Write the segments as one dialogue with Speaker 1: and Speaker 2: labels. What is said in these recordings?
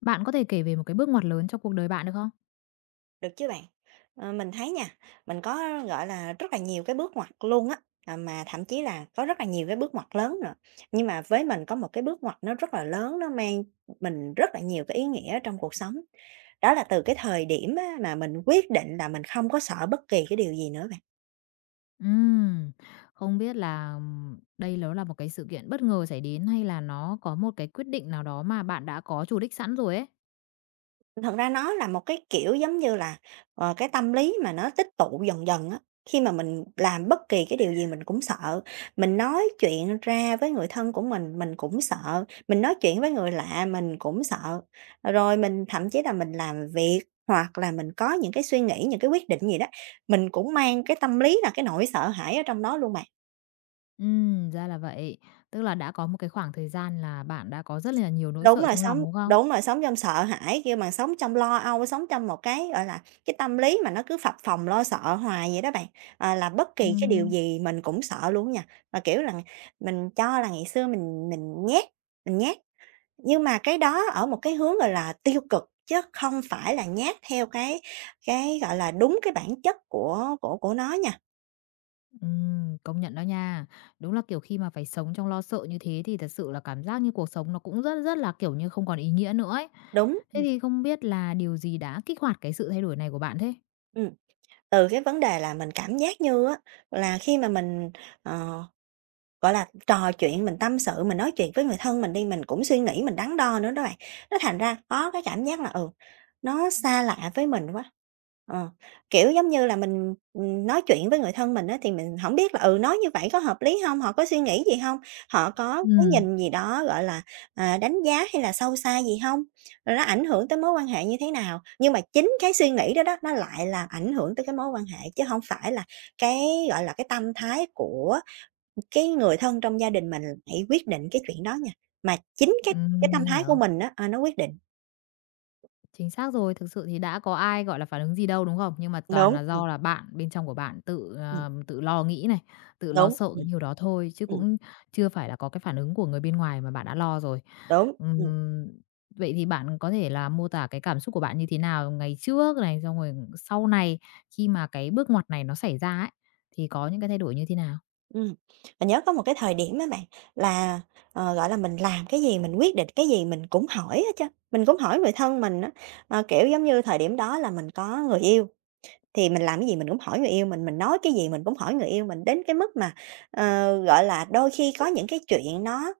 Speaker 1: Bạn có thể kể về một cái bước ngoặt lớn trong cuộc đời bạn được không?
Speaker 2: Được chứ bạn. Mình thấy nha, mình có, gọi là, rất là nhiều cái bước ngoặt luôn á, mà thậm chí là có rất là nhiều cái bước ngoặt lớn nữa. Nhưng mà với mình có một cái bước ngoặt nó rất là lớn, nó mang mình rất là nhiều cái ý nghĩa trong cuộc sống. Đó là từ cái thời điểm á mà mình quyết định là mình không có sợ bất kỳ cái điều gì nữa bạn.
Speaker 1: Ừm, không biết là, đây nó là một cái sự kiện bất ngờ xảy đến hay là nó có một cái quyết định nào đó mà bạn đã có chủ đích sẵn rồi ấy?
Speaker 2: Thật ra nó là một cái, kiểu, giống như là, cái tâm lý mà nó tích tụ dần dần á, khi mà mình làm bất kỳ cái điều gì mình cũng sợ, mình nói chuyện ra với người thân của mình cũng sợ, mình nói chuyện với người lạ mình cũng sợ. Rồi mình thậm chí là mình làm việc hoặc là mình có những cái suy nghĩ, những cái quyết định gì đó, mình cũng mang cái tâm lý là cái nỗi sợ hãi ở trong đó luôn mà.
Speaker 1: Ra là vậy. Tức là đã có một cái khoảng thời gian là bạn đã có rất là nhiều nỗi sợ trong lòng, đúng không?
Speaker 2: Đúng rồi, sống trong sợ hãi, kêu bằng, sống trong lo âu, sống trong một cái, gọi là, cái tâm lý mà nó cứ phập phồng lo sợ hoài vậy đó bạn. Là bất kỳ cái điều
Speaker 1: Ừm,
Speaker 2: gì mình cũng sợ luôn nha. Mà, kiểu là, mình cho là ngày xưa mình nhát, mình nhát, nhưng mà cái đó ở một cái hướng, gọi là, tiêu cực chứ không phải là nhát theo cái gọi là, đúng cái bản chất của nó nha.
Speaker 1: công nhận đó nha. Đúng là, kiểu, khi mà phải sống trong lo sợ như thế thì thật sự là cảm giác như cuộc sống nó cũng rất rất là, kiểu như, không còn ý nghĩa nữa ấy.
Speaker 2: Đúng,
Speaker 1: Thế thì không biết là điều gì đã kích hoạt cái sự thay đổi này của bạn thế?
Speaker 2: ừm, từ cái vấn đề là mình cảm giác như á là khi mà mình, ờ gọi là, trò chuyện, mình tâm sự, mình nói chuyện với người thân mình đi, mình cũng suy nghĩ, mình đắn đo nữa đó bạn. Nó thành ra có cái cảm giác là, nó xa lạ với mình quá. Ờ, kiểu, giống như là, mình, nói chuyện với người thân mình á, thì mình không biết là, nói như vậy có hợp lý không? Họ có suy nghĩ gì không? Họ có cái
Speaker 1: Ừm.
Speaker 2: nhìn gì đó, gọi là, đánh giá hay là sâu xa gì không? Rồi nó ảnh hưởng tới mối quan hệ như thế nào? Nhưng mà chính cái suy nghĩ đó đó, nó lại làm ảnh hưởng tới cái mối quan hệ, chứ không phải là cái, gọi là, cái tâm thái của cái người thân trong gia đình mình hãy quyết định cái chuyện đó nha, mà chính cái tâm
Speaker 1: Mình
Speaker 2: thái của
Speaker 1: hiểu.
Speaker 2: mình á, nó quyết định.
Speaker 1: Chính xác rồi, thực sự thì đã có ai, gọi là, phản ứng gì đâu, đúng không? Nhưng mà toàn
Speaker 2: Đúng,
Speaker 1: là do là bạn, bên trong của bạn tự,
Speaker 2: ừm,
Speaker 1: tự lo nghĩ này, tự lo
Speaker 2: đúng,
Speaker 1: sợ cái điều đó thôi, chứ
Speaker 2: ừm,
Speaker 1: cũng chưa phải là có cái phản ứng của người bên ngoài mà bạn đã lo rồi.
Speaker 2: đúng,
Speaker 1: Ừm, vậy thì bạn có thể là mô tả cái cảm xúc của bạn như thế nào ngày trước này, xong rồi sau này khi mà cái bước ngoặt này nó xảy ra ấy, thì có những cái thay đổi như thế nào?
Speaker 2: ừm. Mình nhớ có một cái thời điểm á bạn là, gọi là, mình làm cái gì, mình quyết định cái gì mình cũng hỏi hết trơn, mình cũng hỏi người thân mình á. Kiểu, giống như thời điểm đó là mình có người yêu, thì mình làm cái gì mình cũng hỏi người yêu mình nói cái gì mình cũng hỏi người yêu mình, đến cái mức mà, ờ, gọi là, đôi khi có những cái chuyện nó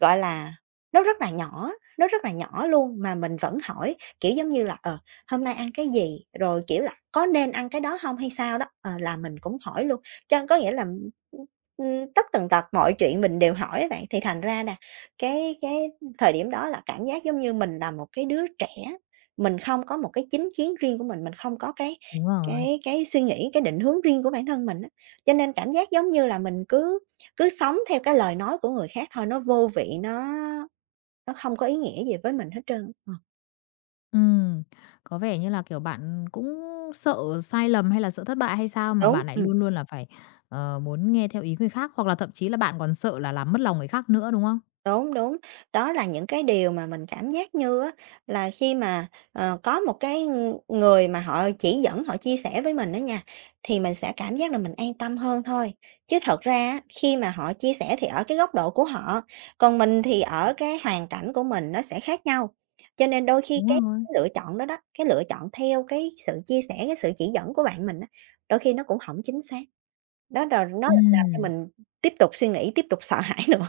Speaker 2: gọi là, nó rất là nhỏ, nó rất là nhỏ luôn mà mình vẫn hỏi, kiểu, giống như là, "Hôm nay ăn cái gì?" Rồi, kiểu là, "Có nên ăn cái đó không hay sao?" đó, là mình cũng hỏi luôn. Cho có nghĩa là, ừm, tất tần tật mọi chuyện mình đều hỏi á bạn, thì thành ra nè, cái thời điểm đó là cảm giác giống như mình là một cái đứa trẻ, mình không có một cái chính kiến riêng của mình không có cái
Speaker 1: Đúng rồi.
Speaker 2: cái cái suy nghĩ, cái định hướng riêng của bản thân mình á. Cho nên cảm giác giống như là mình cứ cứ sống theo cái lời nói của người khác thôi, nó vô vị, nó không có ý nghĩa gì với mình hết trơn. Ờ,
Speaker 1: Ừm, có vẻ như là, kiểu, bạn cũng sợ sai lầm hay là sợ thất bại hay sao mà
Speaker 2: đúng,
Speaker 1: bạn lại luôn luôn là phải, muốn nghe theo ý người khác, hoặc là thậm chí là bạn còn sợ là làm mất lòng người khác nữa, đúng không?
Speaker 2: Đúng, đúng. Đó là những cái điều mà mình cảm giác như á, là khi mà, có một cái người mà họ chỉ dẫn, họ chia sẻ với mình đó nha, thì mình sẽ cảm giác là mình an tâm hơn thôi. Chứ thật ra á, khi mà họ chia sẻ thì ở cái góc độ của họ, còn mình thì ở cái hoàn cảnh của mình nó sẽ khác nhau. Cho nên đôi khi
Speaker 1: Đúng
Speaker 2: cái
Speaker 1: rồi.
Speaker 2: lựa chọn đó đó, cái lựa chọn theo cái sự chia sẻ, cái sự chỉ dẫn của bạn mình á, đôi khi nó cũng không chính xác. Đó, nó lại làm cho
Speaker 1: Ừm,
Speaker 2: mình tiếp tục suy nghĩ, tiếp tục sợ hãi nữa.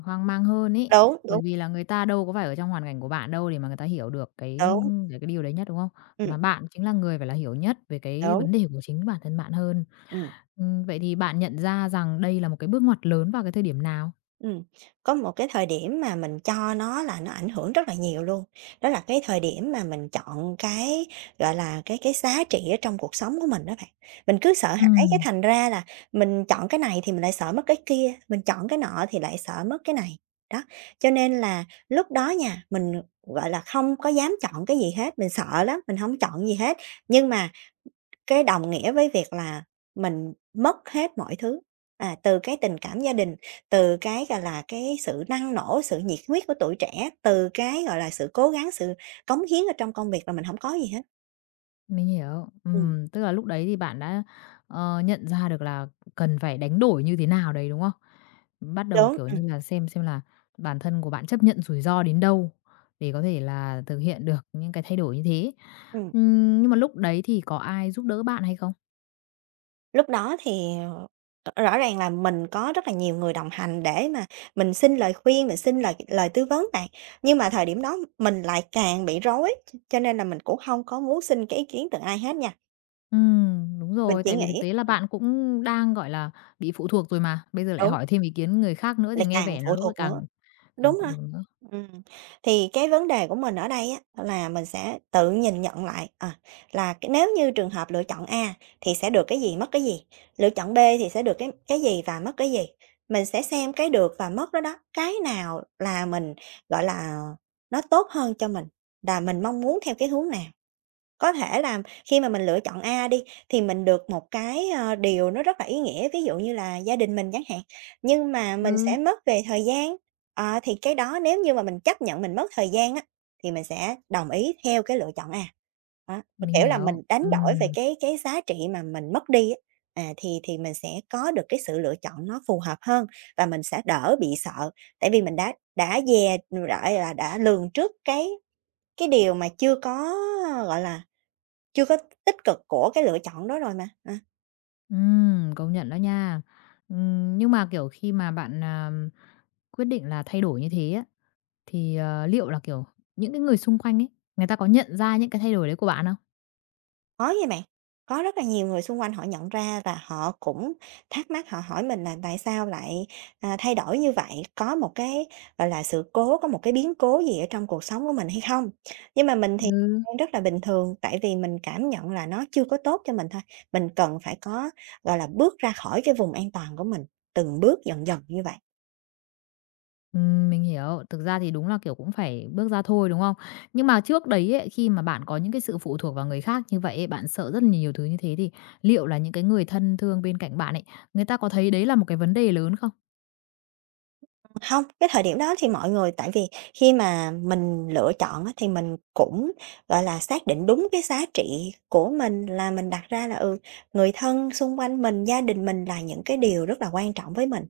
Speaker 1: hoang mang hơn ý
Speaker 2: Đúng, đúng,
Speaker 1: bởi vì là người ta đâu có phải ở trong hoàn cảnh của bạn đâu để mà người ta hiểu được cái
Speaker 2: đúng.
Speaker 1: về cái điều đấy nhất, đúng không?
Speaker 2: Ừm,
Speaker 1: Mà bạn chính là người phải là hiểu nhất về cái
Speaker 2: đúng,
Speaker 1: vấn đề của chính bản thân bạn hơn.
Speaker 2: ừm,
Speaker 1: Vậy thì bạn nhận ra rằng đây là một cái bước ngoặt lớn vào cái thời điểm nào?
Speaker 2: ừm. Có một cái thời điểm mà mình cho nó là nó ảnh hưởng rất là nhiều luôn, đó là cái thời điểm mà mình chọn cái, gọi là, cái giá trị ở trong cuộc sống của mình đó bạn. Mình cứ sợ hãi cái
Speaker 1: Ừm.
Speaker 2: thành ra là mình chọn cái này thì mình lại sợ mất cái kia, mình chọn cái nọ thì lại sợ mất cái này. Đó, cho nên là lúc đó nha, mình, gọi là, không có dám chọn cái gì hết, mình sợ lắm, mình không chọn gì hết. Nhưng mà cái đồng nghĩa với việc là mình mất hết mọi thứ, từ cái tình cảm gia đình, từ cái, gọi là, cái sự năng nổ, sự nhiệt huyết của tuổi trẻ, từ cái, gọi là, sự cố gắng, sự cống hiến ở trong công việc là mình không có gì hết.
Speaker 1: Mình hiểu.
Speaker 2: Ừm,
Speaker 1: Tức là lúc đấy thì bạn đã, nhận ra được là cần phải đánh đổi như thế nào đấy, đúng không? Bắt đầu,
Speaker 2: đúng,
Speaker 1: kiểu như là, xem là bản thân của bạn chấp nhận rủi ro đến đâu để có thể là thực hiện được những cái thay đổi như thế.
Speaker 2: ừm.
Speaker 1: Nhưng mà lúc đấy thì có ai giúp đỡ bạn hay không?
Speaker 2: Lúc đó thì, rõ ràng là mình có rất là nhiều người đồng hành để mà mình xin lời khuyên, mình xin lời lời tư vấn bạn, nhưng mà thời điểm đó mình lại càng bị rối, cho nên là mình cũng không có muốn xin cái ý kiến từ ai hết nha.
Speaker 1: Đúng
Speaker 2: Mình
Speaker 1: rồi,
Speaker 2: chỉ
Speaker 1: tại vì thực
Speaker 2: nghĩ
Speaker 1: tế là bạn cũng đang, gọi là, bị phụ thuộc rồi mà, bây giờ lại
Speaker 2: đúng,
Speaker 1: hỏi thêm ý kiến người khác nữa thì
Speaker 2: lại
Speaker 1: nghe
Speaker 2: càng
Speaker 1: vẻ là
Speaker 2: phụ
Speaker 1: lúc ấy
Speaker 2: thuộc nữa.
Speaker 1: càng càng
Speaker 2: Đúng
Speaker 1: phụ
Speaker 2: rồi.
Speaker 1: thuộc nữa.
Speaker 2: Ừm, thì cái vấn đề của mình ở đây á là mình sẽ tự nhìn nhận lại, là cái nếu như trường hợp lựa chọn A thì sẽ được cái gì, mất cái gì, lựa chọn B thì sẽ được cái gì và mất cái gì. Mình sẽ xem cái được và mất đó đó, cái nào là mình, gọi là, nó tốt hơn cho mình, là mình mong muốn theo cái hướng nào. Có thể là khi mà mình lựa chọn A đi, thì mình được một cái, điều nó rất là ý nghĩa, ví dụ như là gia đình mình chẳng hạn, nhưng mà mình
Speaker 1: Ừ,
Speaker 2: sẽ mất về thời gian. Thì cái đó nếu như mà mình chấp nhận mình mất thời gian á, thì mình sẽ đồng ý theo cái lựa chọn A. Đó,
Speaker 1: mình
Speaker 2: kiểu là,
Speaker 1: hiểu.
Speaker 2: mình đánh đổi về
Speaker 1: Ừm.
Speaker 2: cái giá trị mà mình mất đi á, thì mình sẽ có được cái sự lựa chọn nó phù hợp hơn và mình sẽ đỡ bị sợ, tại vì mình đã dè, gọi là, đã lường trước cái điều mà chưa có, gọi là, chưa có tích cực của cái lựa chọn đó rồi mà. à,
Speaker 1: Công nhận đó nha. Nhưng mà, kiểu, khi mà bạn, quyết định là thay đổi như thế á, thì, liệu là, kiểu, những cái người xung quanh ấy, người ta có nhận ra những cái thay đổi đấy của bạn không?
Speaker 2: có nha bạn. Có rất là nhiều người xung quanh họ nhận ra và họ cũng thắc mắc, họ hỏi mình là tại sao lại, thay đổi như vậy, có một cái, gọi là, sự cố, có một cái biến cố gì ở trong cuộc sống của mình hay không? Nhưng mà mình thì
Speaker 1: Ừ.
Speaker 2: đang rất là bình thường, tại vì mình cảm nhận là nó chưa có tốt cho mình thôi, mình cần phải có, gọi là, bước ra khỏi cái vùng an toàn của mình, từng bước dần dần như vậy.
Speaker 1: Mình hiểu, thực ra thì đúng là, kiểu, cũng phải bước ra thôi, đúng không? Nhưng mà trước đấy ấy, khi mà bạn có những cái sự phụ thuộc vào người khác như vậy ấy, bạn sợ rất là nhiều thứ như thế thì liệu là những cái người thân thương bên cạnh bạn ấy, người ta có thấy đấy là một cái vấn đề lớn không?
Speaker 2: Không, cái thời điểm đó thì mọi người tại vì khi mà mình lựa chọn á, thì mình cũng, gọi là, xác định đúng cái giá trị của mình là mình đặt ra là, người thân xung quanh mình, gia đình mình là những cái điều rất là quan trọng với mình.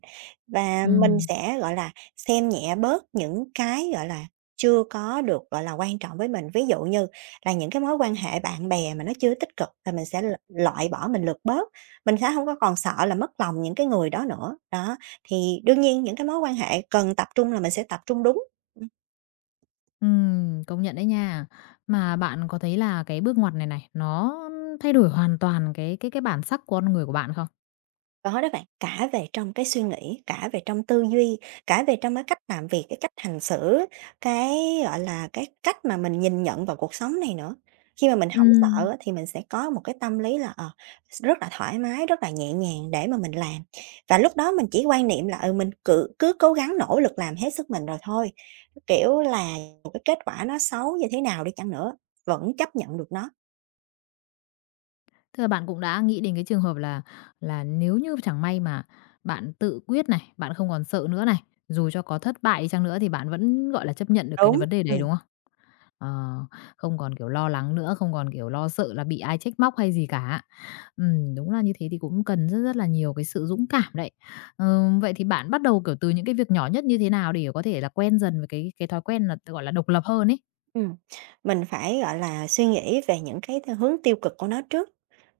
Speaker 2: Và mình
Speaker 1: Ừm.
Speaker 2: sẽ, gọi là, xem nhẹ bớt những cái, gọi là, chưa có được, gọi là, quan trọng với mình. Ví dụ như là những cái mối quan hệ bạn bè mà nó chưa tích cực là mình sẽ loại bỏ, mình lược bớt, mình sẽ không có còn sợ là mất lòng những cái người đó nữa, đó. Thì đương nhiên những cái mối quan hệ cần tập trung là mình sẽ tập trung đúng. Ừm,
Speaker 1: Công nhận đấy nha. Mà bạn có thấy là cái bước ngoặt này này, nó thay đổi hoàn toàn cái bản sắc con người của bạn không?
Speaker 2: có đó bạn, cả về trong cái suy nghĩ, cả về trong tư duy, cả về trong cái cách làm việc, cái cách hành xử, cái, gọi là, cái cách mà mình nhìn nhận vào cuộc sống này nữa. Khi mà mình không sợ
Speaker 1: Ừm.
Speaker 2: á thì mình sẽ có một cái tâm lý là, rất là thoải mái, rất là nhẹ nhàng để mà mình làm. Và lúc đó mình chỉ quan niệm là, ừ, mình cứ cứ cố gắng nỗ lực làm hết sức mình rồi thôi, kiểu là, một cái kết quả nó xấu như thế nào đi chăng nữa, vẫn chấp nhận được nó.
Speaker 1: Tức là bạn cũng đã nghĩ đến cái trường hợp là nếu như chẳng may mà bạn tự quyết này, bạn không còn sợ nữa này, dù cho có thất bại đi chăng nữa thì bạn vẫn, gọi là, chấp nhận được cái
Speaker 2: Đúng,
Speaker 1: vấn đề đấy, đúng không? Ờ, không còn, kiểu, lo lắng nữa, không còn, kiểu, lo sợ là bị ai trách móc hay gì cả. Đúng là như thế thì cũng cần rất rất là nhiều cái sự dũng cảm đấy. Ờ, vậy thì bạn bắt đầu, kiểu, từ những cái việc nhỏ nhất như thế nào để có thể là quen dần với cái thói quen là, gọi là, độc lập hơn ấy?
Speaker 2: Ừm, mình phải, gọi là, suy nghĩ về những cái theo hướng tiêu cực của nó trước,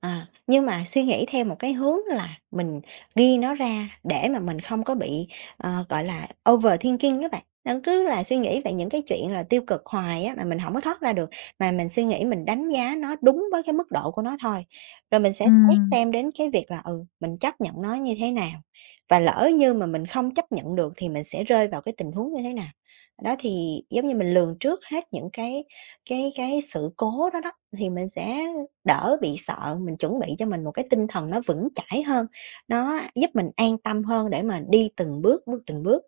Speaker 2: à, nhưng mà suy nghĩ theo một cái hướng là mình ghi nó ra để mà mình không có bị, gọi là, overthinking các bạn. Nên cứ là suy nghĩ về những cái chuyện là tiêu cực hoài á, mà mình không có thoát ra được, mà mình suy nghĩ mình đánh giá nó đúng với cái mức độ của nó thôi. Rồi mình sẽ xét
Speaker 1: Ừm.
Speaker 2: xem đến cái việc là, ừ, mình chấp nhận nó như thế nào, và lỡ như mà mình không chấp nhận được thì mình sẽ rơi vào cái tình huống như thế nào. Đó, thì giống như mình lường trước hết những cái sự cố đó đó, thì mình sẽ đỡ bị sợ, mình chuẩn bị cho mình một cái tinh thần nó vững chãi hơn, nó giúp mình an tâm hơn để mà đi từng bước, bước từng bước.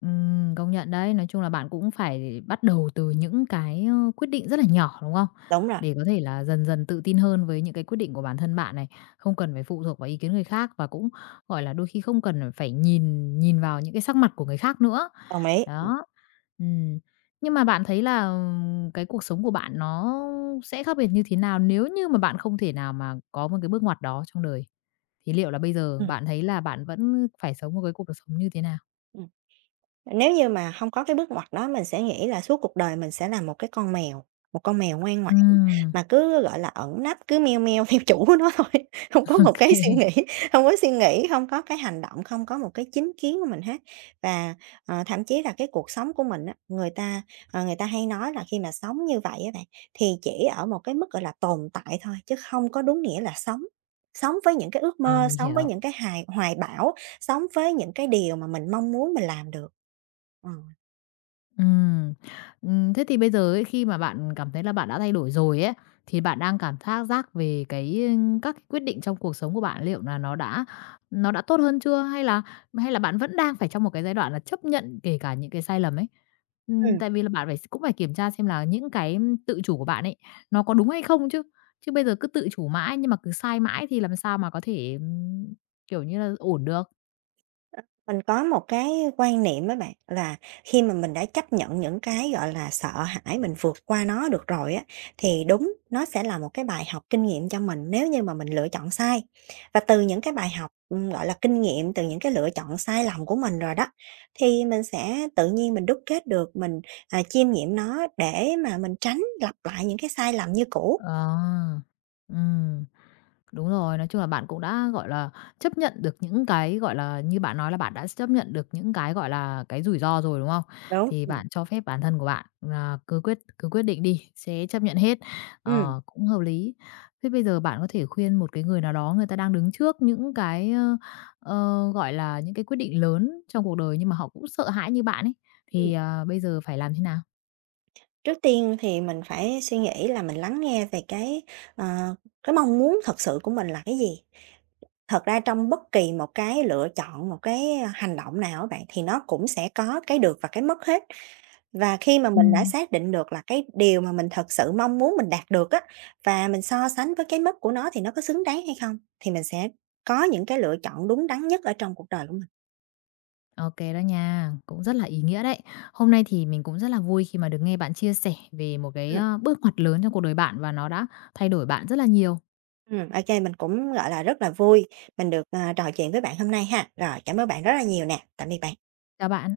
Speaker 1: Công nhận đấy. Nói chung là bạn cũng phải bắt đầu từ những cái, quyết định rất là nhỏ, đúng không?
Speaker 2: Đúng rồi,
Speaker 1: Để có thể là dần dần tự tin hơn với những cái quyết định của bản thân bạn này, không cần phải phụ thuộc vào ý kiến người khác và cũng, gọi là, đôi khi không cần phải nhìn nhìn vào những cái sắc mặt của người khác nữa.
Speaker 2: đồng ý.
Speaker 1: Đó. Ừm. Nhưng mà bạn thấy là, cái cuộc sống của bạn nó sẽ khác biệt như thế nào nếu như mà bạn không thể nào mà có một cái bước ngoặt đó trong đời? Thì liệu là bây giờ bạn thấy là bạn vẫn phải sống một cái cuộc sống như thế nào?
Speaker 2: Nếu như mà không có cái bước ngoặt đó, mình sẽ nghĩ là suốt cuộc đời mình sẽ là một cái con mèo, một con mèo ngoan ngoãn
Speaker 1: Ừm.
Speaker 2: mà cứ, gọi là, ẩn nấp, cứ meo meo theo chủ của nó thôi, không có một
Speaker 1: OK.
Speaker 2: cái suy nghĩ, không có suy nghĩ, không có cái hành động, không có một cái chính kiến của mình hết. Và, thậm chí là cái cuộc sống của mình á, người ta, người ta hay nói là khi mà sống như vậy á bạn, thì chỉ ở một cái mức, gọi là, tồn tại thôi, chứ không có đúng nghĩa là sống. Sống với những cái ước
Speaker 1: Ờ,
Speaker 2: mơ,
Speaker 1: mình
Speaker 2: sống với
Speaker 1: hiểu.
Speaker 2: những cái hài hoài bão, sống với những cái điều mà mình mong muốn mình làm được. Ờ,
Speaker 1: Ừm, ừm, thế thì bây giờ ấy, khi mà bạn cảm thấy là bạn đã thay đổi rồi ấy, thì bạn đang cảm thác giác về cái, các cái quyết định trong cuộc sống của bạn liệu là nó đã tốt hơn chưa? Hay là bạn vẫn đang phải trong một cái giai đoạn là chấp nhận kể cả những cái sai lầm ấy?
Speaker 2: ừm,
Speaker 1: Tại vì là bạn phải cũng phải kiểm tra xem là những cái tự chủ của bạn ấy, nó có đúng hay không chứ. Chứ bây giờ cứ tự chủ mãi nhưng mà cứ sai mãi thì làm sao mà có thể, kiểu như là, ổn được.
Speaker 2: mình có một cái quan niệm á bạn, là khi mà mình đã chấp nhận những cái, gọi là, sợ hãi, mình vượt qua nó được rồi á, thì đúng, nó sẽ là một cái bài học kinh nghiệm cho mình nếu như mà mình lựa chọn sai. Và từ những cái bài học, gọi là, kinh nghiệm, từ những cái lựa chọn sai lầm của mình rồi đó, thì mình sẽ tự nhiên mình đúc kết được, mình, à, chiêm nghiệm nó để mà mình tránh lặp lại những cái sai lầm như cũ,
Speaker 1: Ờ, ừm. Đúng rồi, nói chung là bạn cũng đã, gọi là, chấp nhận được những cái, gọi là, như bạn nói là bạn đã chấp nhận được những cái, gọi là, cái rủi ro rồi, đúng không?
Speaker 2: đúng.
Speaker 1: Thì bạn cho phép bản thân của bạn, là cứ quyết định đi, sẽ chấp nhận hết, cũng hợp lý. Thế bây giờ bạn có thể khuyên một cái người nào đó người ta đang đứng trước những cái, gọi là, những cái quyết định lớn trong cuộc đời nhưng mà họ cũng sợ hãi như bạn ấy,
Speaker 2: Ừm.
Speaker 1: thì, bây giờ phải làm thế nào?
Speaker 2: Trước tiên thì mình phải suy nghĩ là mình lắng nghe về cái, ờ, cái mong muốn thật sự của mình là cái gì. Thật ra trong bất kỳ một cái lựa chọn, một cái hành động nào á bạn, thì nó cũng sẽ có cái được và cái mất hết. Và khi mà mình đã
Speaker 1: Ừm.
Speaker 2: xác định được là cái điều mà mình thật sự mong muốn mình đạt được á, và mình so sánh với cái mất của nó thì nó có xứng đáng hay không, thì mình sẽ có những cái lựa chọn đúng đắn nhất ở trong cuộc đời của mình.
Speaker 1: OK đó nha, cũng rất là ý nghĩa đấy. Hôm nay thì mình cũng rất là vui khi mà được nghe bạn chia sẻ về một cái,
Speaker 2: Ừm,
Speaker 1: bước ngoặt lớn trong cuộc đời bạn và nó đã thay đổi bạn rất là nhiều.
Speaker 2: ô mình cũng, gọi là, rất là vui mình được, trò chuyện với bạn hôm nay ha. Rồi, cảm ơn bạn rất là nhiều nè. Tạm biệt bạn.
Speaker 1: Chào bạn.